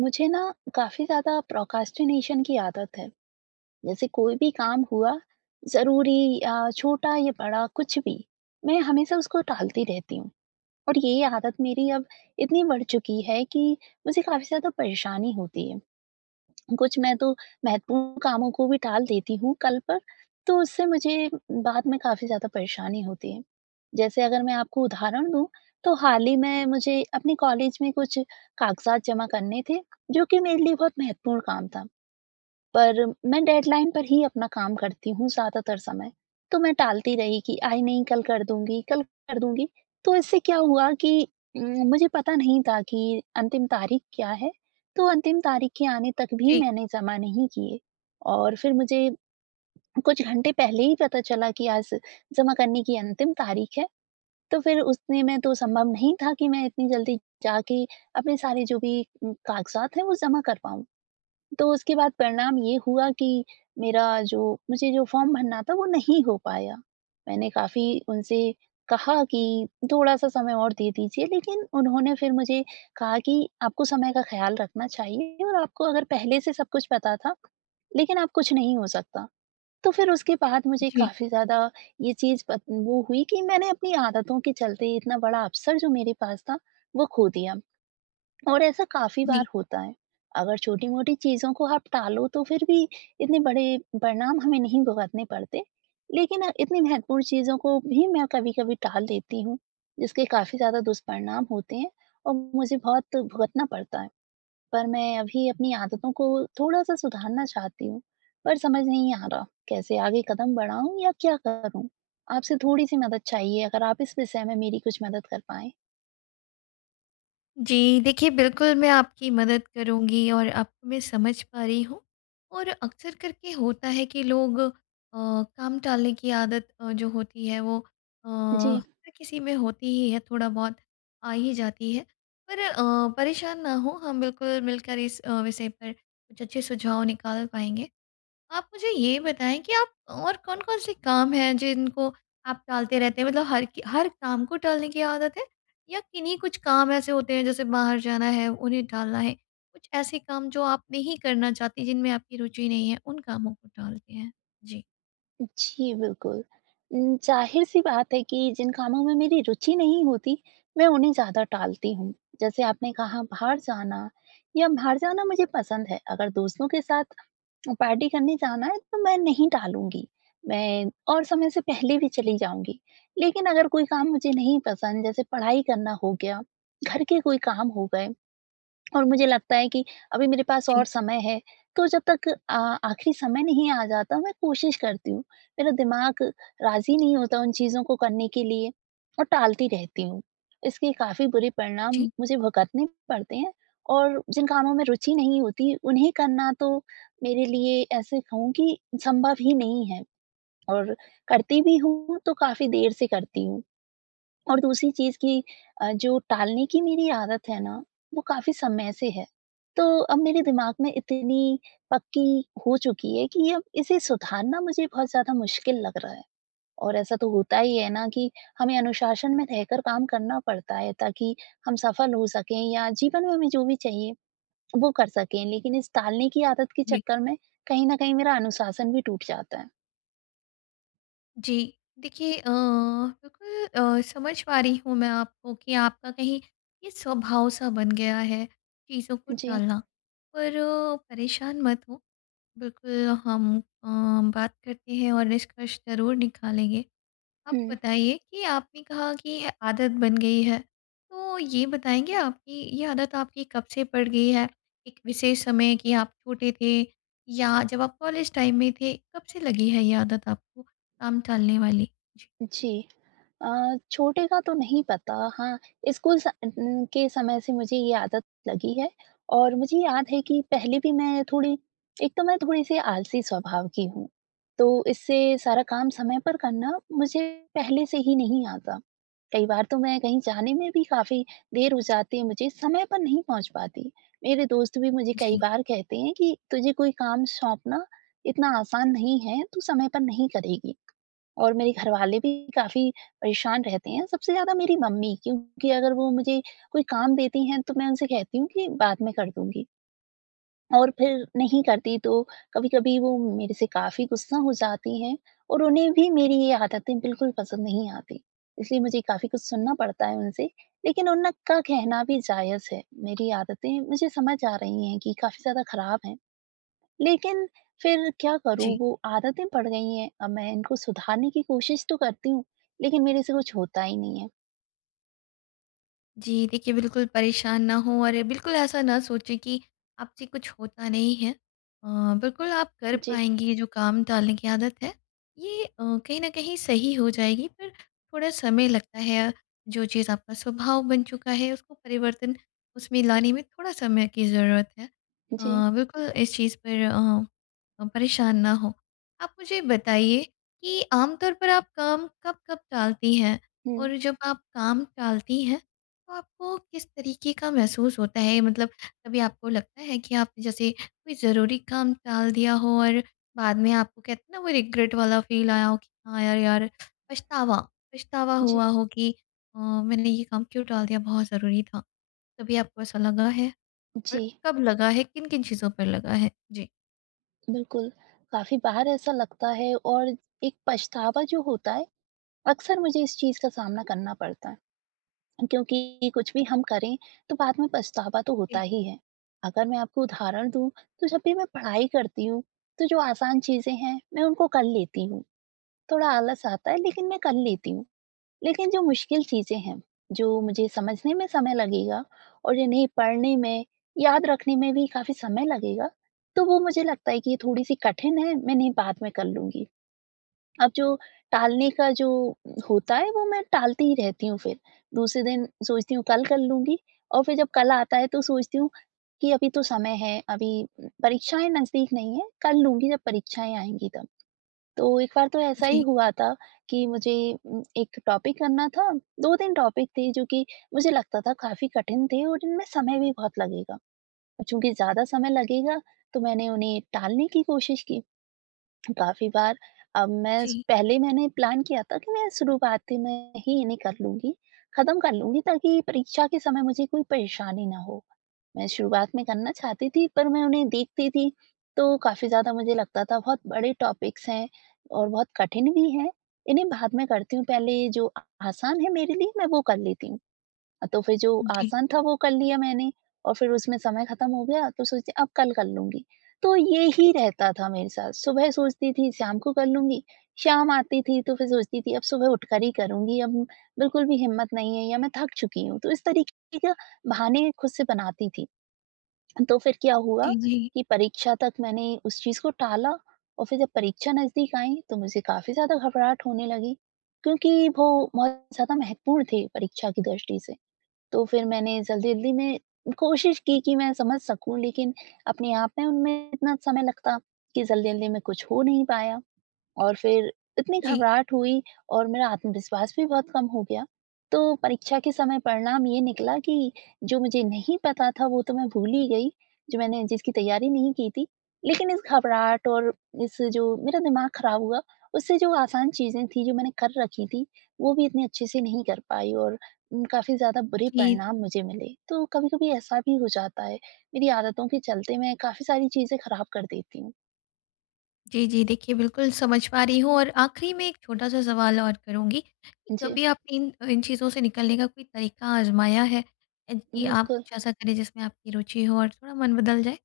मुझे ना काफ़ी ज़्यादा प्रोक्रास्टिनेशन की आदत है। जैसे कोई भी काम हुआ, ज़रूरी या छोटा या बड़ा कुछ भी, मैं हमेशा उसको टालती रहती हूँ। और ये आदत मेरी अब इतनी बढ़ चुकी है कि मुझे काफ़ी ज़्यादा परेशानी होती है। कुछ मैं तो महत्वपूर्ण कामों को भी टाल देती हूँ कल पर, तो उससे मुझे बाद में काफ़ी ज़्यादा परेशानी होती है। जैसे अगर मैं आपको उदाहरण दूँ, तो हाल ही में मुझे अपने कॉलेज में कुछ कागज़ात जमा करने थे, जो कि मेरे लिए बहुत महत्वपूर्ण काम था। पर मैं डेडलाइन पर ही अपना काम करती हूँ ज़्यादातर समय। तो मैं टालती रही कि आई नहीं कल कर दूँगी, कल कर दूँगी। तो इससे क्या हुआ कि उम, मुझे पता नहीं था कि अंतिम तारीख क्या है, तो अंतिम तारीख के आने तक भी जी, मैंने जमा नहीं किए। और फिर मुझे कुछ घंटे पहले ही पता चला कि आज जमा करने की अंतिम तारीख है। तो फिर उसने में तो संभव नहीं था कि मैं इतनी जल्दी जाके अपने सारे जो भी कागज़ात हैं वो जमा कर पाऊँ। तो उसके बाद परिणाम ये हुआ कि मेरा जो मुझे जो फॉर्म भरना था वो नहीं हो पाया। मैंने काफ़ी उनसे कहा कि थोड़ा-सा समय और दे दीजिए, लेकिन उन्होंने फिर मुझे कहा कि आपको समय का ख़्याल रखना चाहिए और आपको अगर पहले से सब कुछ पता था, लेकिन अब कुछ नहीं हो सकता। तो फिर उसके बाद मुझे जी, काफ़ी ज़्यादा ये चीज़ पत वो हुई कि मैंने अपनी आदतों के चलते इतना बड़ा अवसर जो मेरे पास था, वो खो दिया। और ऐसा काफ़ी बार जी, होता है। अगर छोटी-मोटी चीज़ों को आप टालो तो फिर भी इतने बड़े परिणाम हमें नहीं भुगतने पड़ते। लेकिन इतनी महत्वपूर्ण चीज़ों को भी मैं कभी-कभी टाल देती हूँ, जिसके काफ़ी ज़्यादा दुष्परिणाम होते हैं और मुझे बहुत भुगतना पड़ता है। पर मैं अभी अपनी आदतों को थोड़ा-सा सुधारना चाहती हूँ, पर समझ नहीं आ रहा कैसे आगे कदम बढ़ाऊँ या क्या करूँ? आपसे थोड़ी-सी मदद चाहिए, अगर आप इस विषय में मेरी कुछ मदद कर पाएँ। जी। देखिए, बिल्कुल मैं आपकी मदद करूँगी और आपको मैं समझ पा रही हूँ। और अक्सर करके होता है कि लोग काम टालने की आदत जो होती है वो जी। हर किसी में होती ही है, थोड़ा बहुत आ ही जाती है। पर परेशान ना हों, हम बिल्कुल मिलकर इस विषय पर कुछ अच्छे सुझाव निकाल पाएँगे। आप मुझे ये बताएँ कि आप और कौन-कौन से काम हैं जिनको आप टालते रहते हैं? मतलब हर काम को टालने की आदत है, या किन्हीं कुछ काम ऐसे होते हैं जैसे बाहर जाना है, उन्हें टालना है? कुछ ऐसे काम जो आप नहीं करना चाहते जिनमें आपकी रुचि नहीं है, उन कामों को टालते हैं? जी। जी, बिल्कुल। ज़ाहिर-सी बात है कि जिन कामों में मेरी रुचि नहीं होती, मैं उन्हें ज़्यादा टालती हूँ। जैसे आपने कहा बाहर जाना, या बाहर जाना मुझे पसंद है। अगर दोस्तों के साथ पार्टी करने जाना है तो मैं नहीं टालूँगी। मैं और समय से पहले भी चली जाऊँगी। लेकिन अगर कोई काम मुझे नहीं पसंद, जैसे पढ़ाई करना हो गया, घर के कोई काम हो गए और मुझे लगता है कि अभी मेरे पास और जी, समय है, तो जब तक आखिरी समय नहीं आ जाता, मैं कोशिश करती हूँ। मेरा दिमाग राज़ी नहीं होता उन चीज़ों को करने के लिए और टालती रहती हूँ। इसके काफ़ी बुरे परिणाम जी, मुझे भुगतने पड़ते हैं और जिन कामों में रुचि नहीं होती उन्हें करना तो मेरे लिए, ऐसे कहूँ कि संभव ही नहीं है और करती भी हूँ तो काफ़ी देर से करती हूँ। और दूसरी चीज़ कि जो टालने की मेरी आदत है ना, वो काफ़ी समय से है। तो अब मेरे दिमाग में इतनी पक्की हो चुकी है कि अब इसे सुधारना मुझे बहुत ज़्यादा मुश्किल लग रहा है। और ऐसा तो होता ही है ना कि हमें अनुशासन में रहकर काम करना पड़ता है, ताकि हम सफल हो सकें या जीवन में हमें जो भी चाहिए, वो कर सकें। लेकिन इस टालने की आदत के जी। चक्कर में कहीं न कहीं मेरा अनुशासन भी टूट जाता है। जी। देखिए बिल्कुल समझ पा रही हूँ मैं आपको कि आपका कहीं ये स्वभाव सा बन गया है चीज़ों को जी। टालना। पर परेशान मत हो बिल्कुल, हम अ, बात करते हैं और निष्कर्ष ज़रूर निकालेंगे। आप हुँ। बताइए कि आपने कहा कि ये आदत बन गई है, तो ये बताएँगे आप कि ये आदत आपकी कब से पड़ गई है? एक विशेष समय कि आप छोटे थे, या जब आप कॉलेज टाइम में थे, कब से लगी है ये आदत आपको काम टालने वाली? जी। जी। अ, छोटे का तो नहीं पता, हाँ, स्कूल के समय से मुझे ये आदत लगी है और मुझे याद है कि पहले भी मैं थोड़ी एक तो मैं थोड़ी-सी आलसी स्वभाव की हूँ, तो इससे सारा काम समय पर करना मुझे पहले से ही नहीं आता। कई बार तो मैं कहीं जाने में भी काफ़ी देर हो जाती है मुझे, समय पर नहीं पहुँच पाती। मेरे दोस्त भी मुझे कई जी। बार कहते हैं कि तुझे कोई काम सौंपना इतना आसान नहीं है, तू समय पर नहीं करेगी। और मेरे घरवाले भी काफ़ी परेशान रहते हैं, सबसे ज़्यादा मेरी मम्मी, क्योंकि अगर वो मुझे कोई काम देती हैं, तो मैं उनसे कहती हूँ कि बाद में कर दूँगी और फिर नहीं करती, तो कभी-कभी वो मेरे से काफ़ी गुस्सा हो जाती हैं और उन्हें भी मेरी ये आदतें बिल्कुल पसंद नहीं आती। इसलिए मुझे काफ़ी कुछ सुनना पड़ता है उनसे, लेकिन उनका कहना भी जायज़ है। मेरी आदतें मुझे समझ आ रही हैं कि काफ़ी ज़्यादा खराब हैं। लेकिन फिर क्या करूँ, जी। वो आदतें पड़ गई हैं। अब मैं इनको सुधारने की कोशिश तो करती हूँ, लेकिन मेरे से कुछ होता ही नहीं है। जी, देखिए बिल्कुल परेशान ना हों और बिल्कुल ऐसा ना सोचें कि आपसे कुछ होता नहीं है। बिल्कुल आप कर जी, पाएँगी। ये जो काम टालने की आदत है, ये कहीं न कहीं सही हो जाएगी पर थोड़ा समय लगता है। जो चीज़ आपका स्वभाव बन चुका है उसको परिवर्तन उसमें लाने में थोड़ा समय की ज़रूरत है। जी। बिल्कुल इस चीज़ पर परेशान ना हों। आप मुझे बताइए कि आमतौर पर आप काम कब-कब टालती हैं? हुँ, और जब आप काम टालती हैं तो आपको किस तरीके का महसूस होता है? मतलब कभी आपको लगता है कि आपने जैसे कोई ज़रूरी काम टाल दिया हो, और बाद में आपको कहते हैं ना, वो रिग्रेट वाला फील आया हो कि हाँ यार यार, पछतावा पछतावा हुआ जी, हो कि मैंने ये काम क्यों टाल दिया, बहुत ज़रूरी था।" कभी आपको ऐसा लगा है? और जी। कब लगा है, किन किन चीज़ों पर लगा है? जी। बिल्कुल, काफ़ी बार ऐसा लगता है और एक पछतावा जो होता है, अक्सर मुझे इस चीज़ का सामना करना पड़ता है। क्योंकि कुछ भी हम करें, तो बाद में पछतावा तो होता जी। ही है। अगर मैं आपको उदाहरण दूँ, तो जब भी मैं पढ़ाई करती हूँ, तो जो आसान चीज़ें हैं, मैं उनको कर लेती हूँ। थोड़ा आलस आता है, लेकिन मैं कर लेती हूँ। लेकिन जो मुश्किल चीज़ें हैं, जो मुझे समझने में समय लगेगा और इन्हें पढ़ने में, याद रखने में भी काफ़ी समय लगेगा, तो वो मुझे लगता है कि ये थोड़ी-सी कठिन है, मैं इन्हें बाद में कर लूँगी। अब जो टालने का जो होता है, वो मैं टालती ही रहती हूँ फिर। दूसरे दिन सोचती हूँ कल कर लूँगी और फिर जब कल आता है तो सोचती हूँ कि अभी तो समय है, अभी परीक्षाएँ नज़दीक नहीं है, कर लूँगी जब परीक्षाएँ आएँगी तब। तो एक बार तो ऐसा ही जी। हुआ था कि मुझे एक टॉपिक करना था, 2-3 टॉपिक थे जो कि मुझे लगता था काफ़ी कठिन थे और इनमें समय भी बहुत लगेगा। चूँकि ज़्यादा समय लगेगा, तो मैंने उन्हें टालने की कोशिश की। काफ़ी बार, अब मैं स जी। पहले मैंने प्लान किया था कि मैं शुरुआती में ही इन्हें कर लूँगी, ख़त्म कर लूँगी ताकि परीक्षा के समय मुझे कोई परेशानी ना हो। मैं शुरुआत में करना चाहती थी, पर मैं उन्हें देखती थी तो काफ़ी ज़्यादा मुझे लगता था बहुत बड़े टॉपिक्स हैं और बहुत कठिन भी हैं, इन्हें बाद में करती हूँ, पहले जो आसान है मेरे लिए मैं वो कर लेती हूँ। तो फिर जो जी। आसान था वो कर लिया मैंने और फिर उसमें समय खत्म हो गया तो सोचती अब कल कर लूँगी। तो ये ही रहता था मेरे साथ, सुबह सोचती थी शाम को कर लूँगी, शाम आती थी तो फिर सोचती थी अब सुबह उठकर ही करूँगी, अब बिल्कुल भी हिम्मत नहीं है या मैं थक चुकी हूँ। तो इस तरीके के बहाने खुद से बनाती थी। तो फिर क्या हुआ जी। जी। कि परीक्षा तक मैंने उस चीज़ को टाला और फिर जब परीक्षा नज़दीक आई तो मुझे काफ़ी ज़्यादा घबराहट होने लगी, क्योंकि वो बहुत ज़्यादा महत्वपूर्ण थे परीक्षा की दृष्टि से। तो फिर मैंने जल्दी-जल्दी में कोशिश की कि मैं समझ सकूँ, लेकिन अपने आप में उनमें इतना समय लगता कि जल्दी-जल्दी में कुछ हो नहीं पाया। और फिर इतनी जी। घबराहट हुई और मेरा आत्मविश्वास भी बहुत कम हो गया। तो परीक्षा के समय परिणाम ये निकला कि जो मुझे नहीं पता था वो तो मैं भूल ही गई, जो मैंने जिसकी तैयारी नहीं की थी। लेकिन इस घबराहट और इस जो मेरा दिमाग खराब हुआ, उससे जो आसान चीज़ें थी, जो मैंने कर रखी थी, वो भी इतने अच्छे से नहीं कर पाई और काफ़ी ज़्यादा बुरे जी। परिणाम मुझे मिले। तो कभी-कभी ऐसा भी हो जाता है, मेरी आदतों के चलते मैं काफ़ी सारी चीज़ें खराब कर देती हूँ। जी, जी। देखिए, बिल्कुल समझ पा रही हूँ। और आखिरी में एक छोटा-सा सवाल और करूँगी कि जी, कभी आपने इन इन चीज़ों से निकलने का कोई तरीका आज़माया है? कि आप बिल्कुल, कुछ ऐसा करें जिसमें आपकी रुचि हो और थोड़ा मन बदल जाए?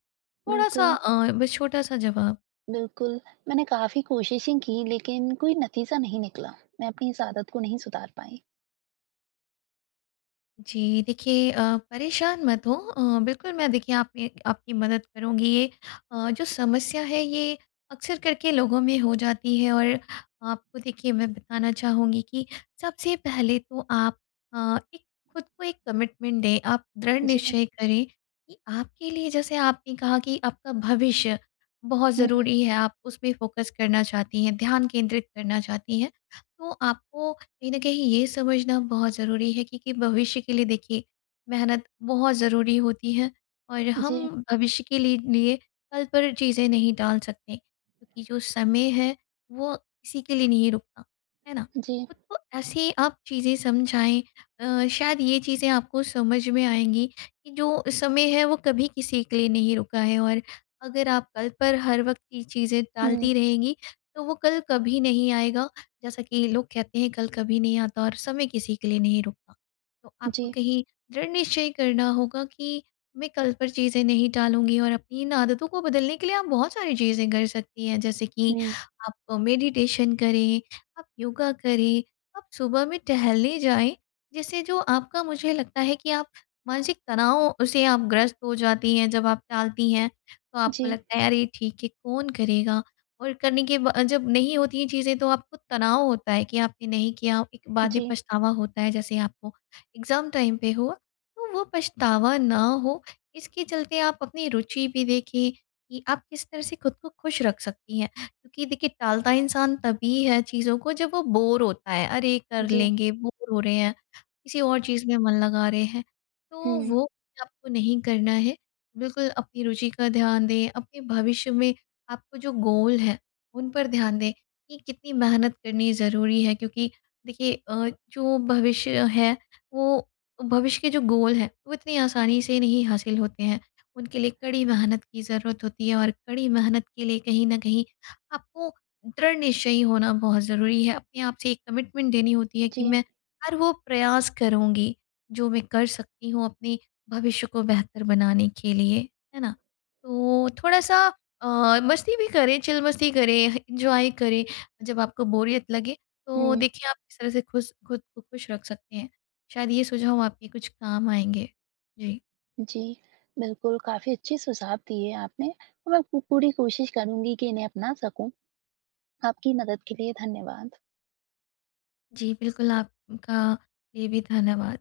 थोड़ा-सा बिल्कुल। बस छोटा-सा जवाब। बिल्कुल, मैंने काफ़ी कोशिशें की लेकिन कोई नतीजा नहीं निकला। मैं अपनी इस आदत को नहीं सुधार पाई। जी, देखिए परेशान मत हो। बिल्कुल मैं देखिए आपने आपकी मदद करूँगी। ये जो समस्या है ये अक्सर करके लोगों में हो जाती है। और आपको देखिए मैं बताना चाहूँगी कि सबसे पहले तो आप अ, एक खुद को एक कमिटमेंट दें, आप दृढ़ जी। निश्चय करें कि आपके लिए, जैसे आपने कहा कि आपका भविष्य बहुत हुँ। ज़रूरी है, आप उसमें फ़ोकस करना चाहती हैं, ध्यान केंद्रित करना चाहती हैं। तो आपको कहीं न कहीं ये समझना बहुत ज़रूरी है कि भविष्य के लिए देखिए मेहनत बहुत ज़रूरी होती है। और जी, हम भविष्य के लि लिए कल पर चीज़ें नहीं टाल सकते, क्योंकि जो समय है वो किसी के लिए नहीं रुकता, है ना? जी। खुद को ऐसी आप चीज़ें समझाएँ। शायद ये चीज़ें आपको समझ में आएँगी कि जो समय है वो कभी किसी के लिए नहीं रुका है। और अगर आप कल पर हर वक़्त ये चीज़ें हुँ। टालती रहेंगी, तो वो कल कभी नहीं आएगा। जैसा कि लोग कहते हैं कल कभी नहीं आता और समय किसी के लिए नहीं रुकता। तो जी। आपको कहीं दृढ़ निश्चय करना होगा कि मैं कल पर चीज़ें नहीं टालूंगी। और अपनी इन आदतों को बदलने के लिए आप बहुत सारी चीज़ें कर सकती हैं, जैसे कि हुँ। आप मेडिटेशन करें, आप योगा करें, आप सुबह में टहलने जाएं। जिससे जो आपका, मुझे लगता है कि आप मानसिक तनाव से आप ग्रस्त हो जाती हैं, जब आप टालती हैं तो आपको जी, लगता है यार ये ठीक है कौन करेगा। और करने के बा जब नहीं होती हैं चीज़ें तो आपको तनाव होता है कि आपने नहीं किया। एक बाद में जी, पछतावा होता है, जैसे आपको एग्ज़ाम टाइम पे हुआ। तो वो पछतावा ना हो, इसके चलते आप अपनी रुचि भी देखें कि आप किस तरह से खुद को खुश रख सकती हैं। क्योंकि देखिए टालता इंसान तभी है चीज़ों को जब वो बोर होता है, अरे कर जी। लेंगे, बोर हो रहे हैं, किसी और चीज़ में मन लगा रहे हैं। तो हुँ। वो आपको नहीं करना है। बिल्कुल अपनी रुचि का ध्यान दें, अपने भविष्य में आपको जो गोल है उन पर ध्यान दें कि कितनी मेहनत करनी ज़रूरी है। क्योंकि देखिए जो भविष्य है वो, भविष्य के जो गोल है वो इतनी आसानी से नहीं हासिल होते हैं। उनके लिए कड़ी मेहनत की ज़रूरत होती है। और कड़ी मेहनत के लिए कहीं न कहीं आपको दृढ़ निश्चयी होना बहुत ज़रूरी है। अपने आप से एक कमिटमेंट देनी होती है कि जी। मैं हर वो प्रयास करूँगी जो मैं कर सकती हूँ अपने भविष्य को बेहतर बनाने के लिए, है ना? तो थोड़ा-सा मस्ती भी करें, चिल मस्ती करें, एन्जॉय करें। जब आपको बोरियत लगे तो हुँ। देखिए आप इस तरह से खुश खुद को खुश रख सकते हैं। शायद ये सुझाव आपके कुछ काम आएँगे। जी। जी। बिल्कुल, काफ़ी अच्छे सुझाव दिए आपने। और मैं पू पूरी कोशिश करूँगी कि इन्हें अपना सकूँ। आपकी मदद के लिए धन्यवाद। जी, बिल्कुल आपका लिए भी धन्यवाद।